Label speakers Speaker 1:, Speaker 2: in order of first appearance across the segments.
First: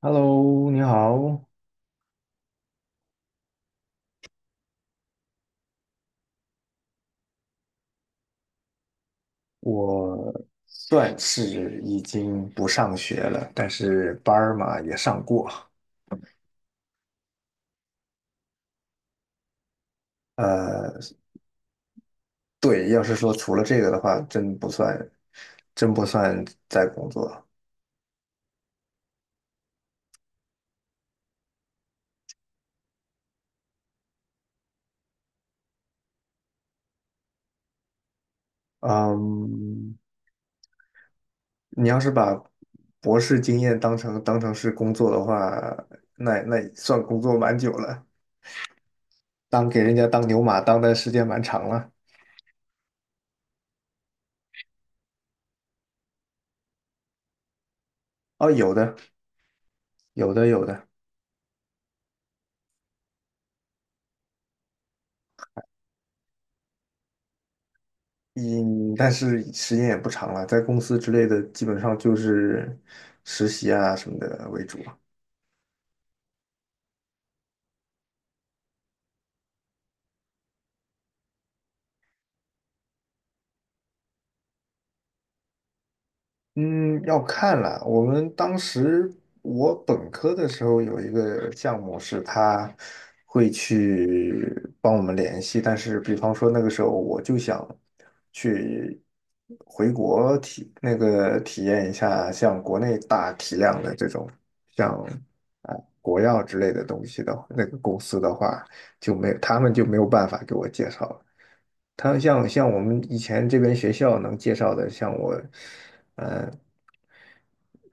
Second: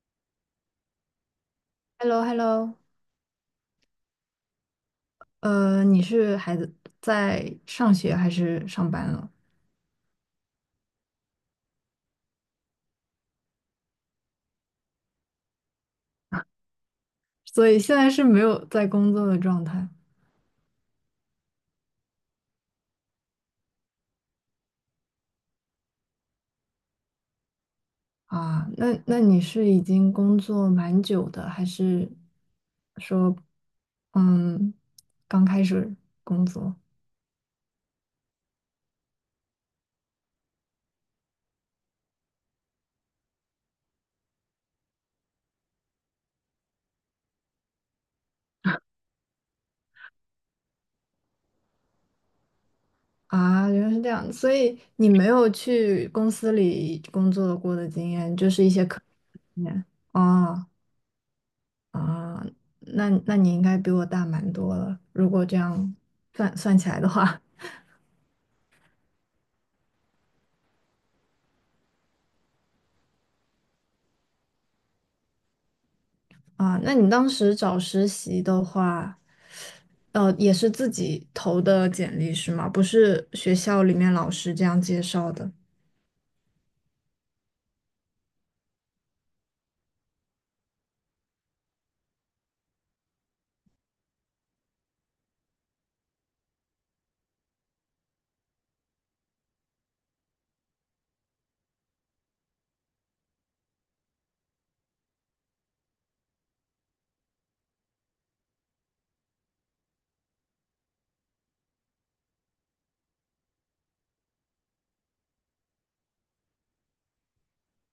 Speaker 1: Hello，你好，
Speaker 2: h e l l o 你是孩子在上学还是上班了？
Speaker 1: 我算是已经不上学了，但是班儿嘛也上过。
Speaker 2: 所以现在是没有在工作的状态
Speaker 1: 呃，对，要是说除了这个的话，真不算在工作。
Speaker 2: 啊？那你是已经工作蛮久的，还是说，嗯，刚开始工作
Speaker 1: 嗯，你要是把博士经验当成是工作的话，那也算工作蛮久了，当给人家当牛马当的时间蛮长了。
Speaker 2: 啊？原来是这样，所以你没有去公司里工作过的经验，就
Speaker 1: 哦，
Speaker 2: 是一
Speaker 1: 有
Speaker 2: 些
Speaker 1: 的，
Speaker 2: 科经验
Speaker 1: 有的，有
Speaker 2: 哦
Speaker 1: 的。
Speaker 2: 啊，那你应该比我大蛮多了，如果这样算起来的话。
Speaker 1: 嗯，但是时间也不长了，在公司之类的，基本上就是实习啊什么的为主。
Speaker 2: 啊，那你当时找实习的话，也是自己投的简历是吗？不是学校里面老师这样介绍的
Speaker 1: 嗯，要看了。我本科的时候有一个项目是他会去帮我们联系，但是比方说那个时候我就想去回国体那个体验一下像国内大体量的这种像啊、国药之类的东西的那个公司的话，就没有他们就没有办法给我介绍了。他像我们以前这边学校能介绍的，像我，呃，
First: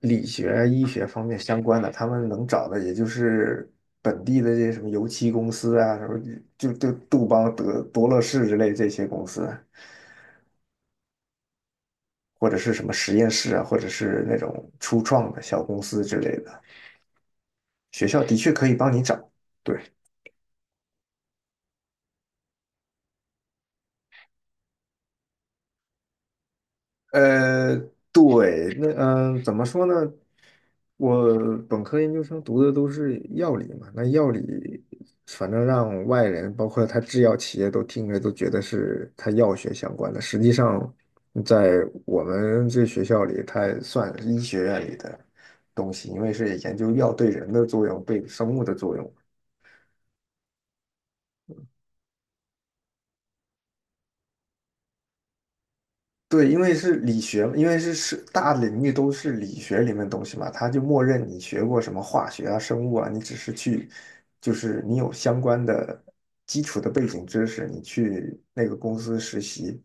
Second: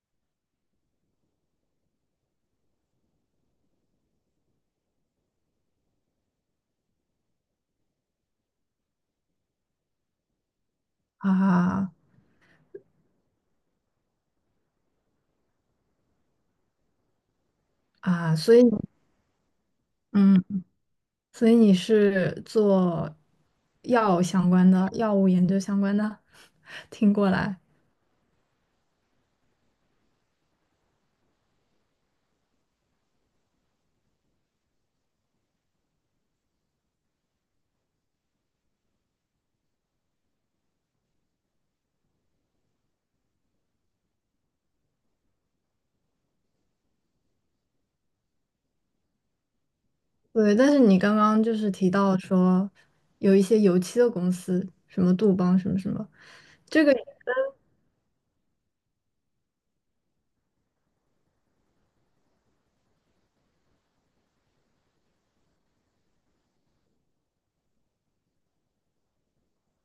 Speaker 1: 理学、医学方面相关的，他们能找的也就是本地的这些什么油漆公司啊，什么就杜邦、德多乐士之类这些公司，
Speaker 2: 啊
Speaker 1: 或者是什么实验室啊，或者是那种初创的小公司之类的。学校的
Speaker 2: 啊，
Speaker 1: 确
Speaker 2: 所以
Speaker 1: 可以帮你找，对。
Speaker 2: 嗯，所以你是做药相关的，药物研究相关的，听过来。
Speaker 1: 呃，对，那怎么说呢？我本科研究生读的都是药理嘛，那药理反正让外人，包括他制药企业都听着都觉得是他药学相关的，实际上在我们这学校里，它也算是医学院里的东西，因为是研究药对人的作用，对生物的作用。
Speaker 2: 对，但是你刚刚就是提到说有一些油漆的公司，什么杜邦什么什么
Speaker 1: 对，因为是理学，因为是大领域都是理学里面的东西嘛，他就默认你学过什么化学啊、生物啊，你只是去，就是你有相关的基础的背景知识，你去那个公司实习。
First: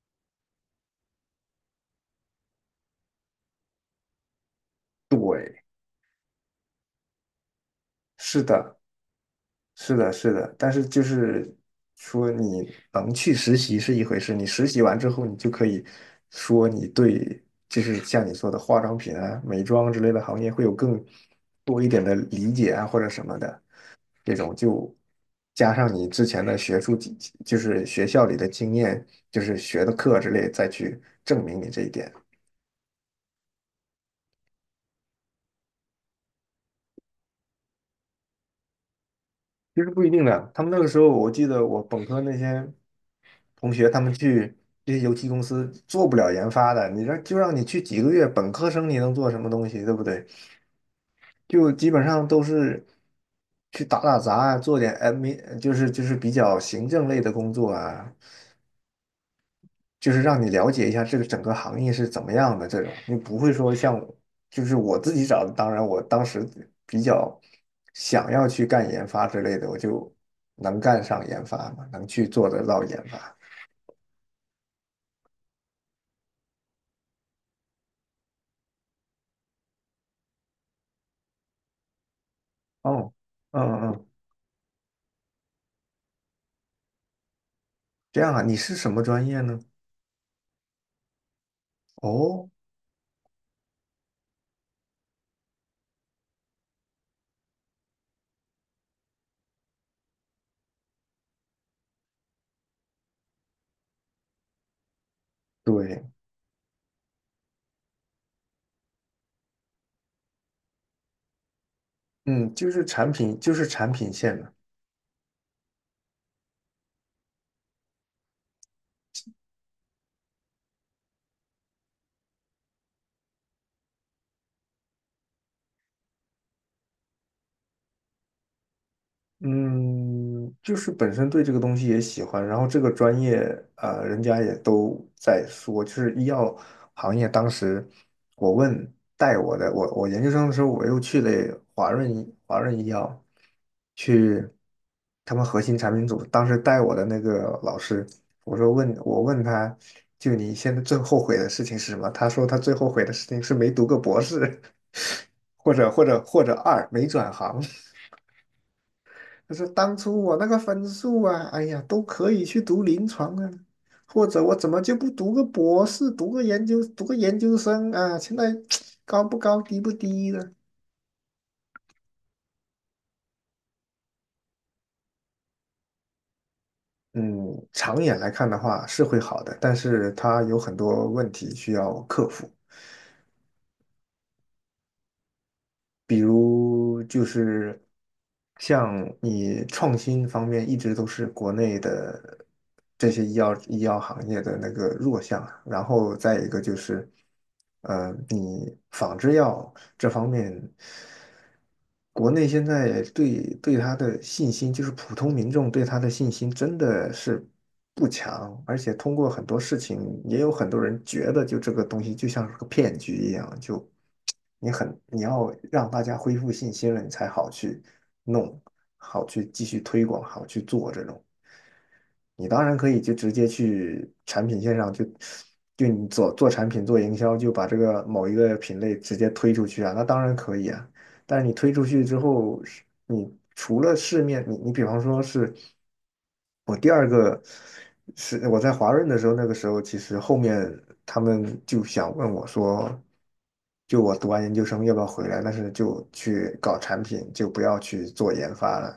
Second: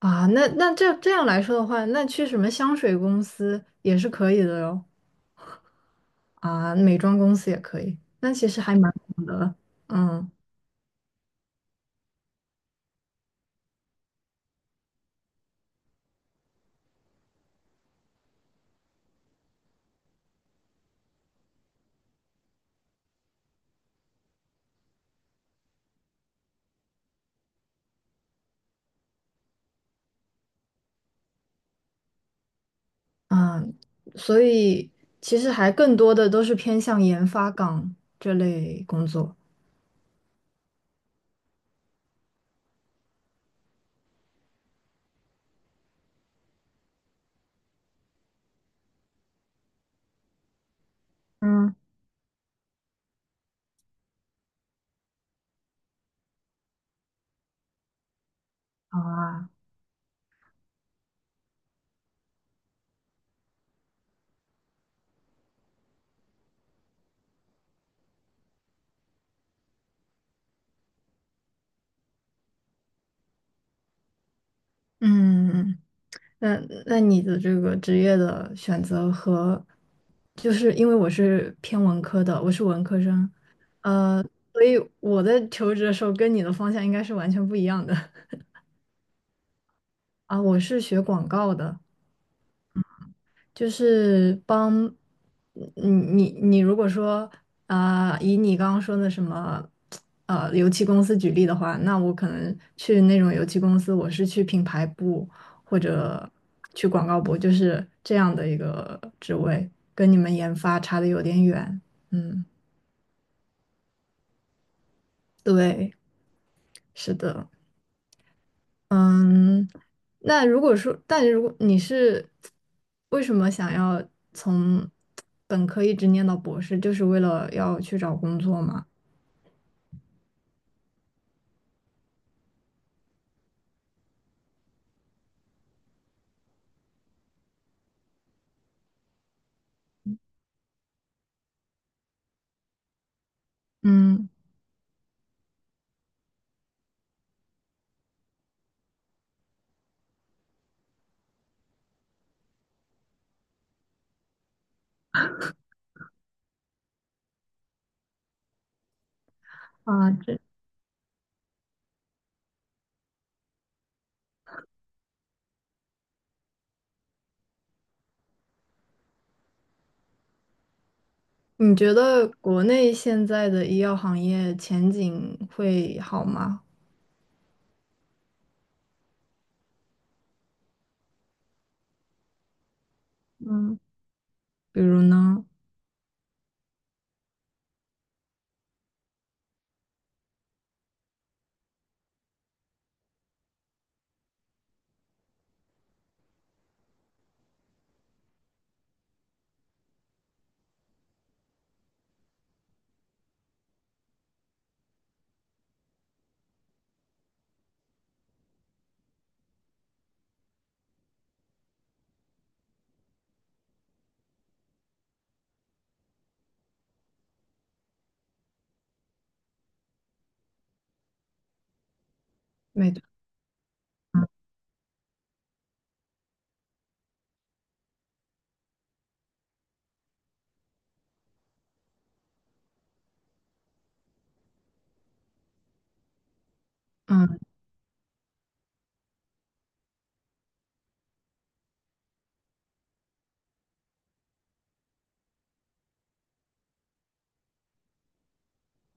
Speaker 2: 啊，那这样来说的话，那去什么香水公司也是可以的哟。
Speaker 1: 对，
Speaker 2: 啊，美妆公司也可以，那
Speaker 1: 是
Speaker 2: 其实还
Speaker 1: 的，
Speaker 2: 蛮好的，
Speaker 1: 是的，
Speaker 2: 嗯
Speaker 1: 是的，但是就是说你能去实习是一回事，你实习完之后，你就可以说你对，就是像你说的化妆品啊、美妆之类的行业会有更多一点的理解啊，或者什么的。这种就加上你之前的学术经，就是学校里的经验，就是学的课之类，再去证明你这一点，
Speaker 2: 嗯，所以其实还更多的都是偏向研发岗这类工作
Speaker 1: 其实不一定的。他们那个时候，我记得我本科那些同学，他们去这些油漆公司做不了研发的，就让你去几个月，本科生你能做什么东西，对不对？就
Speaker 2: 嗯。
Speaker 1: 基本上都是去打打杂啊，做点 a d 就是比较行政类的工作啊，
Speaker 2: 啊，
Speaker 1: 就是让你了解一下这个整个行业是怎么样的这种，你不会说像就是我自己找的，当然我当时比较想要去干研发之类的，我就能干上研发嘛，能去做得到研发。
Speaker 2: 嗯，那那你的这个职业的选择和，就是因为我是偏文科的，我是文科
Speaker 1: 哦，
Speaker 2: 生，
Speaker 1: 嗯嗯，
Speaker 2: 呃，所以我在求职的时候跟你的方向应该是完全不一样的
Speaker 1: 这样啊，你是什么专业呢？
Speaker 2: 啊，我是学广告的。
Speaker 1: 哦，
Speaker 2: 就是帮你如果说啊、以你刚刚说的什么油漆公司举例的话，那我可能去那种油漆公司，我是去品牌部或
Speaker 1: 对，
Speaker 2: 者去广告部，就是这样的一个职位，跟你们研发差的有点远。嗯，
Speaker 1: 嗯，就是产品，就是产品线的。
Speaker 2: 对，是的。嗯，那如果说，但如果你是为什么想要从本科一直念到博士，就是为了要去找工作吗？
Speaker 1: 嗯，就是本身对这个东西也喜欢，然后这个专业，人家也都在说，就是医药行业。当时我问带我的，我研究生的时候，我又去了华润医药，
Speaker 2: 嗯。
Speaker 1: 去他们核心产品组。当时带我的那个老师，我问他，就你现在最后悔的事情是什么？他说他最后悔的事情是没读个博士，或者二没转行。他说：“当
Speaker 2: 啊，
Speaker 1: 初我
Speaker 2: 这
Speaker 1: 那个分数啊，哎呀，都可以去读临床啊，或者我怎么就不读个博士，读个研究生啊？现在 高不高，低不低呢？
Speaker 2: 你觉得国内现在的医药行业前景会好吗？
Speaker 1: 嗯，长远来看的话是会好的，但是他有很多问题需要克服。
Speaker 2: 嗯比如呢，
Speaker 1: 比如就是像你创新方面一直都是国内的这些医药行业的那个弱项，然后再一个就是，你仿制药这方面，国内现在对它的信心，就是普通民众对它的信心真的是不强，而且通过很多事情，也有很多人觉得就这个东西就像是个骗局一样，就你要让大家恢复信心了，你才好去弄，好去继续推广，好去做这种。你当然可
Speaker 2: 美，
Speaker 1: 以就直接去产品线上就你做做产品做营销，就把这个某一个品类直接推出去啊，那当然可以啊。但是你推出去之后，是你除了市面，你比方说是我第二
Speaker 2: 嗯
Speaker 1: 个是我在华润的时候，那个时候其实后面他们就想问我说，就我读完研究生要不要回来，但是就去搞产品，就不要去做研发了。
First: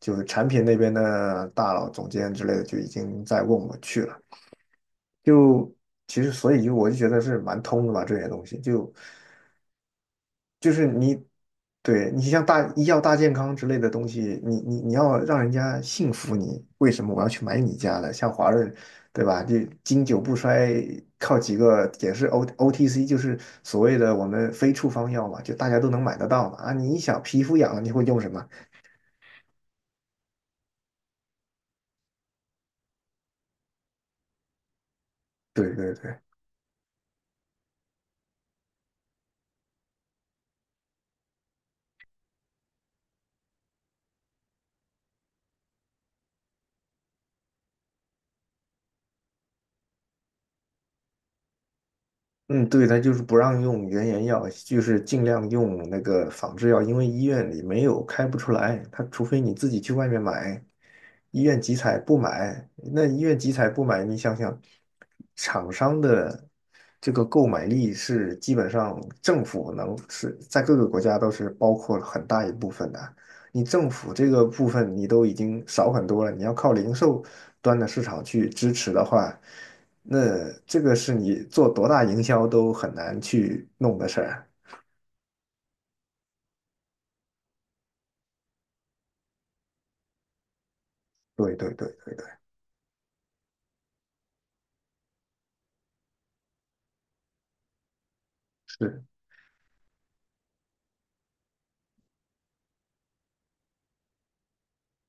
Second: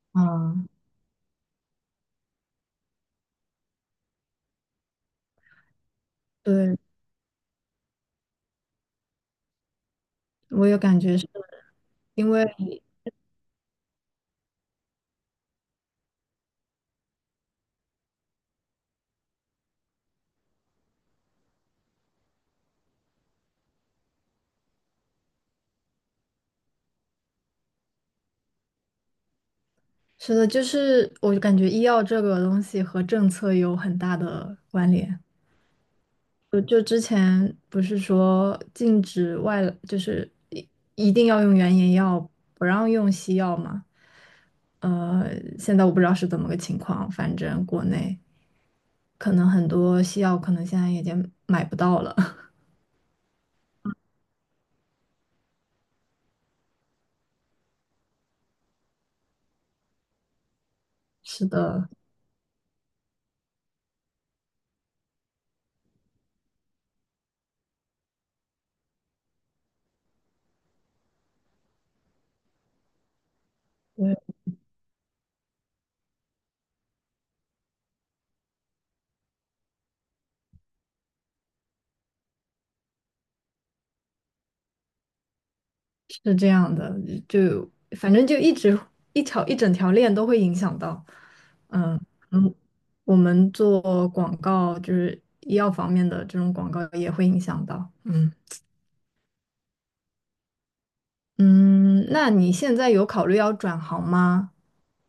Speaker 1: 就是产品
Speaker 2: 嗯，
Speaker 1: 那边的大佬、总监之类的就已经在问我去了。就其实，所以就
Speaker 2: 对，
Speaker 1: 我就觉得是蛮通的吧，这些东西就
Speaker 2: 我
Speaker 1: 就
Speaker 2: 有
Speaker 1: 是
Speaker 2: 感
Speaker 1: 你
Speaker 2: 觉是
Speaker 1: 对你
Speaker 2: 因
Speaker 1: 像
Speaker 2: 为
Speaker 1: 大医药大健康之类的东西，你要让人家信服你，为什么我要去买你家的？像华润，对吧？就经久不衰，靠几个也是 OTC，就是所谓的我们非处方药嘛，就大家都能买得到嘛。啊，你一想皮肤痒了，你会用什么？
Speaker 2: 是的，就是我感觉医药这个东西和政策有很大的关联。
Speaker 1: 对对对。
Speaker 2: 就之前不是说禁止外来就是一定要用原研药，不让用西药嘛？呃，现在我不知道是怎么个情况，反正国内可能很多西药可能现在已经买不到了。
Speaker 1: 嗯，对，它就是不让用原研药，就是尽量用那个仿制药，因为医院里没有开不出来，它除非你自己去外面买，医
Speaker 2: 是
Speaker 1: 院集
Speaker 2: 的，
Speaker 1: 采不买，那医院集采不买，你想想，厂商的这个购买力是基本上政府能是在各个国家都是包括了很大一部分的，你政府这个部分你都已经少很多了，你要靠零售端的市场去支持的话。那这个是你做多大营销都很难去弄的事儿啊。
Speaker 2: 是这样的，就反正就一直一条一整条链都会影响到，
Speaker 1: 对对对
Speaker 2: 嗯
Speaker 1: 对对，
Speaker 2: 嗯，我们做广告就是医药方面的这种广告也会影响到，嗯。
Speaker 1: 是。
Speaker 2: 嗯，那你现在有考虑要转行吗？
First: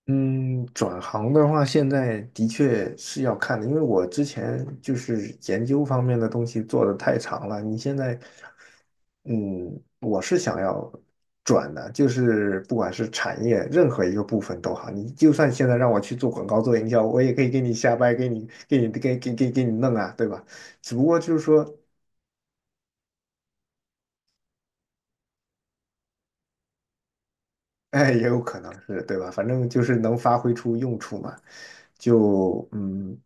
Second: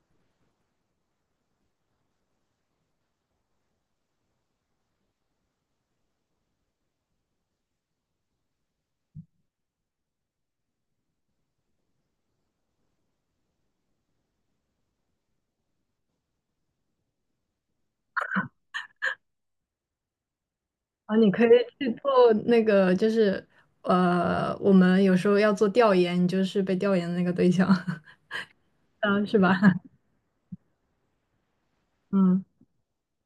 Speaker 1: 嗯，转行的话，现在的确是要看的，因为我之前就是研究方面的东西做的太长了。你现在，嗯，我是想要转的，就是不管是产业任何一个部分都好，你就算现在让我去做广告、做营销，我也可以给你瞎掰，给你给你给给给给你弄啊，对吧？只不
Speaker 2: 啊，
Speaker 1: 过
Speaker 2: 你
Speaker 1: 就是
Speaker 2: 可以
Speaker 1: 说。
Speaker 2: 去做那个，就是我们有时候要做调研，你就是被调研的那个对象，
Speaker 1: 哎，也有可能是，对
Speaker 2: 啊，
Speaker 1: 吧？
Speaker 2: 是
Speaker 1: 反
Speaker 2: 吧？
Speaker 1: 正就 是能发挥出用处嘛，
Speaker 2: 嗯
Speaker 1: 就嗯。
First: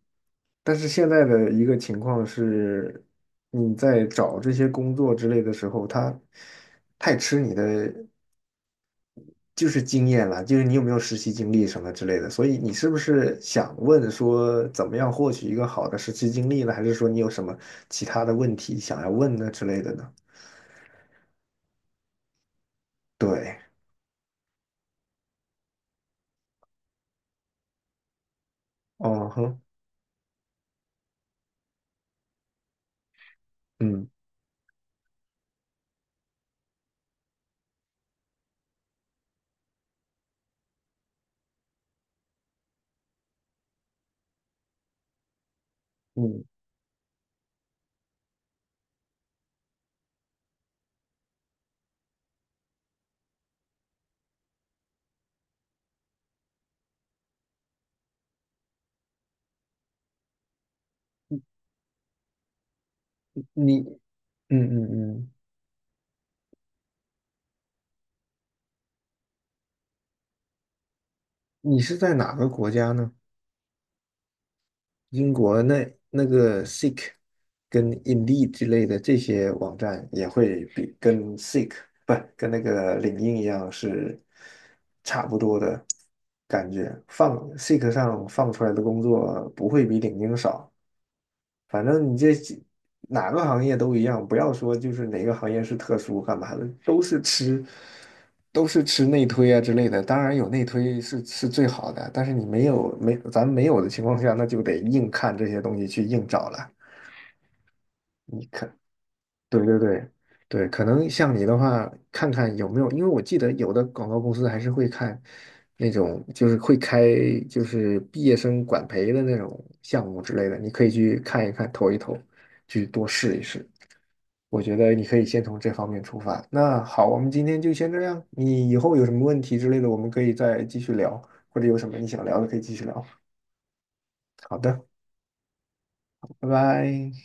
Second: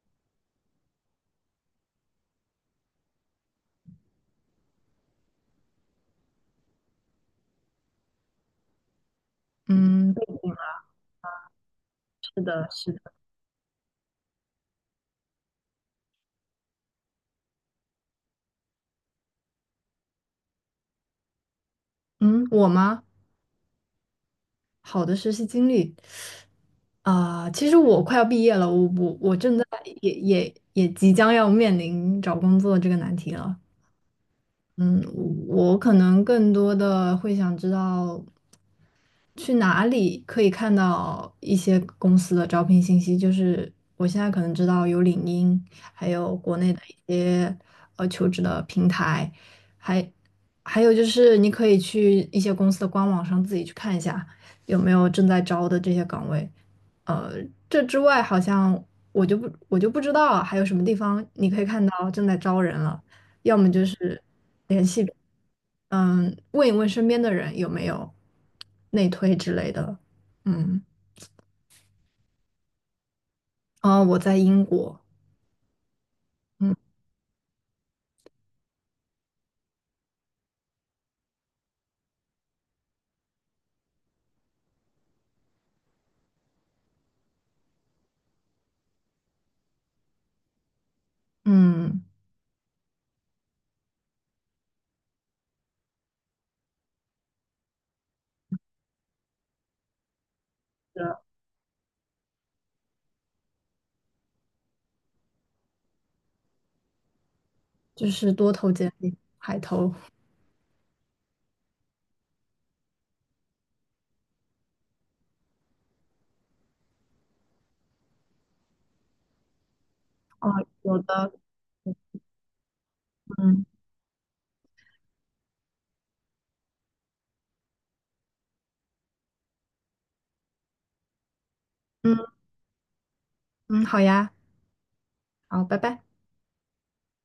Speaker 1: 但是现在的一个情况是，你在找这些工作之类的时候，他太吃你的就是经
Speaker 2: 嗯，背
Speaker 1: 验了，
Speaker 2: 景
Speaker 1: 就是你有没有实习经历什么之类的。
Speaker 2: 是
Speaker 1: 所以
Speaker 2: 的，
Speaker 1: 你是
Speaker 2: 是
Speaker 1: 不
Speaker 2: 的。
Speaker 1: 是想问说，怎么样获取一个好的实习经历呢？还是说你有什么其他的问题想要问的之类的呢？
Speaker 2: 嗯，我吗？
Speaker 1: 对，
Speaker 2: 好的实习经历啊，其实我快要毕业了，我我
Speaker 1: 哦
Speaker 2: 我正
Speaker 1: 哼，
Speaker 2: 在也即将要面临找工作这个难题了。
Speaker 1: 嗯
Speaker 2: 嗯，我可能更多的会想知道，去哪里可以看到一些公司的招聘信息？就是我现在可能知道有领英，还有
Speaker 1: 嗯，
Speaker 2: 国内的一些求职的平台，还还有就是你可以去一些公司的官网上自己去看一下有没有正在招的这些岗位。呃，这之外好像我就不知道还有什么地方你可以看到正在招人了，要么
Speaker 1: 你
Speaker 2: 就是。
Speaker 1: 嗯
Speaker 2: 联系。
Speaker 1: 嗯嗯。
Speaker 2: 嗯，问一问身边的人有没有内推之类的。嗯，
Speaker 1: 你是在哪个国家呢？
Speaker 2: 哦，我在英国，
Speaker 1: 英国那个
Speaker 2: 嗯
Speaker 1: Seek 跟 Indeed 之类的这些网站也会比跟 Seek 不跟那个领英一样是差不多的感觉，放 Seek 上放出来的工作不会比领英少。反
Speaker 2: 嗯，
Speaker 1: 正你这哪个行业都一样，不要说就是哪个行业是特殊干嘛的，都是吃内推啊之类的。当然有内
Speaker 2: 是
Speaker 1: 推是
Speaker 2: 的
Speaker 1: 是最好的，但是你没有的情况下，那就得硬看这些东西去硬找了。
Speaker 2: 就是
Speaker 1: 你
Speaker 2: 多投
Speaker 1: 看
Speaker 2: 简历，海
Speaker 1: 对对
Speaker 2: 投。
Speaker 1: 对对，可能像你的话，看看有没有，因为我记得有的广告公司还是会看那种，就是毕业生管培的那种项目之
Speaker 2: 哦，
Speaker 1: 类的，你可以
Speaker 2: 有
Speaker 1: 去
Speaker 2: 的，
Speaker 1: 看一看，投一投，去多试一
Speaker 2: 嗯
Speaker 1: 试。我觉得你可以先从这方面出发。那好，我们今天就先这样。你以后有什么问题之类的，我们可以再继续聊，或者有什么你想
Speaker 2: 嗯
Speaker 1: 聊的可以继续聊。
Speaker 2: 嗯，好呀，
Speaker 1: 好的，
Speaker 2: 好，拜拜。
Speaker 1: 拜拜。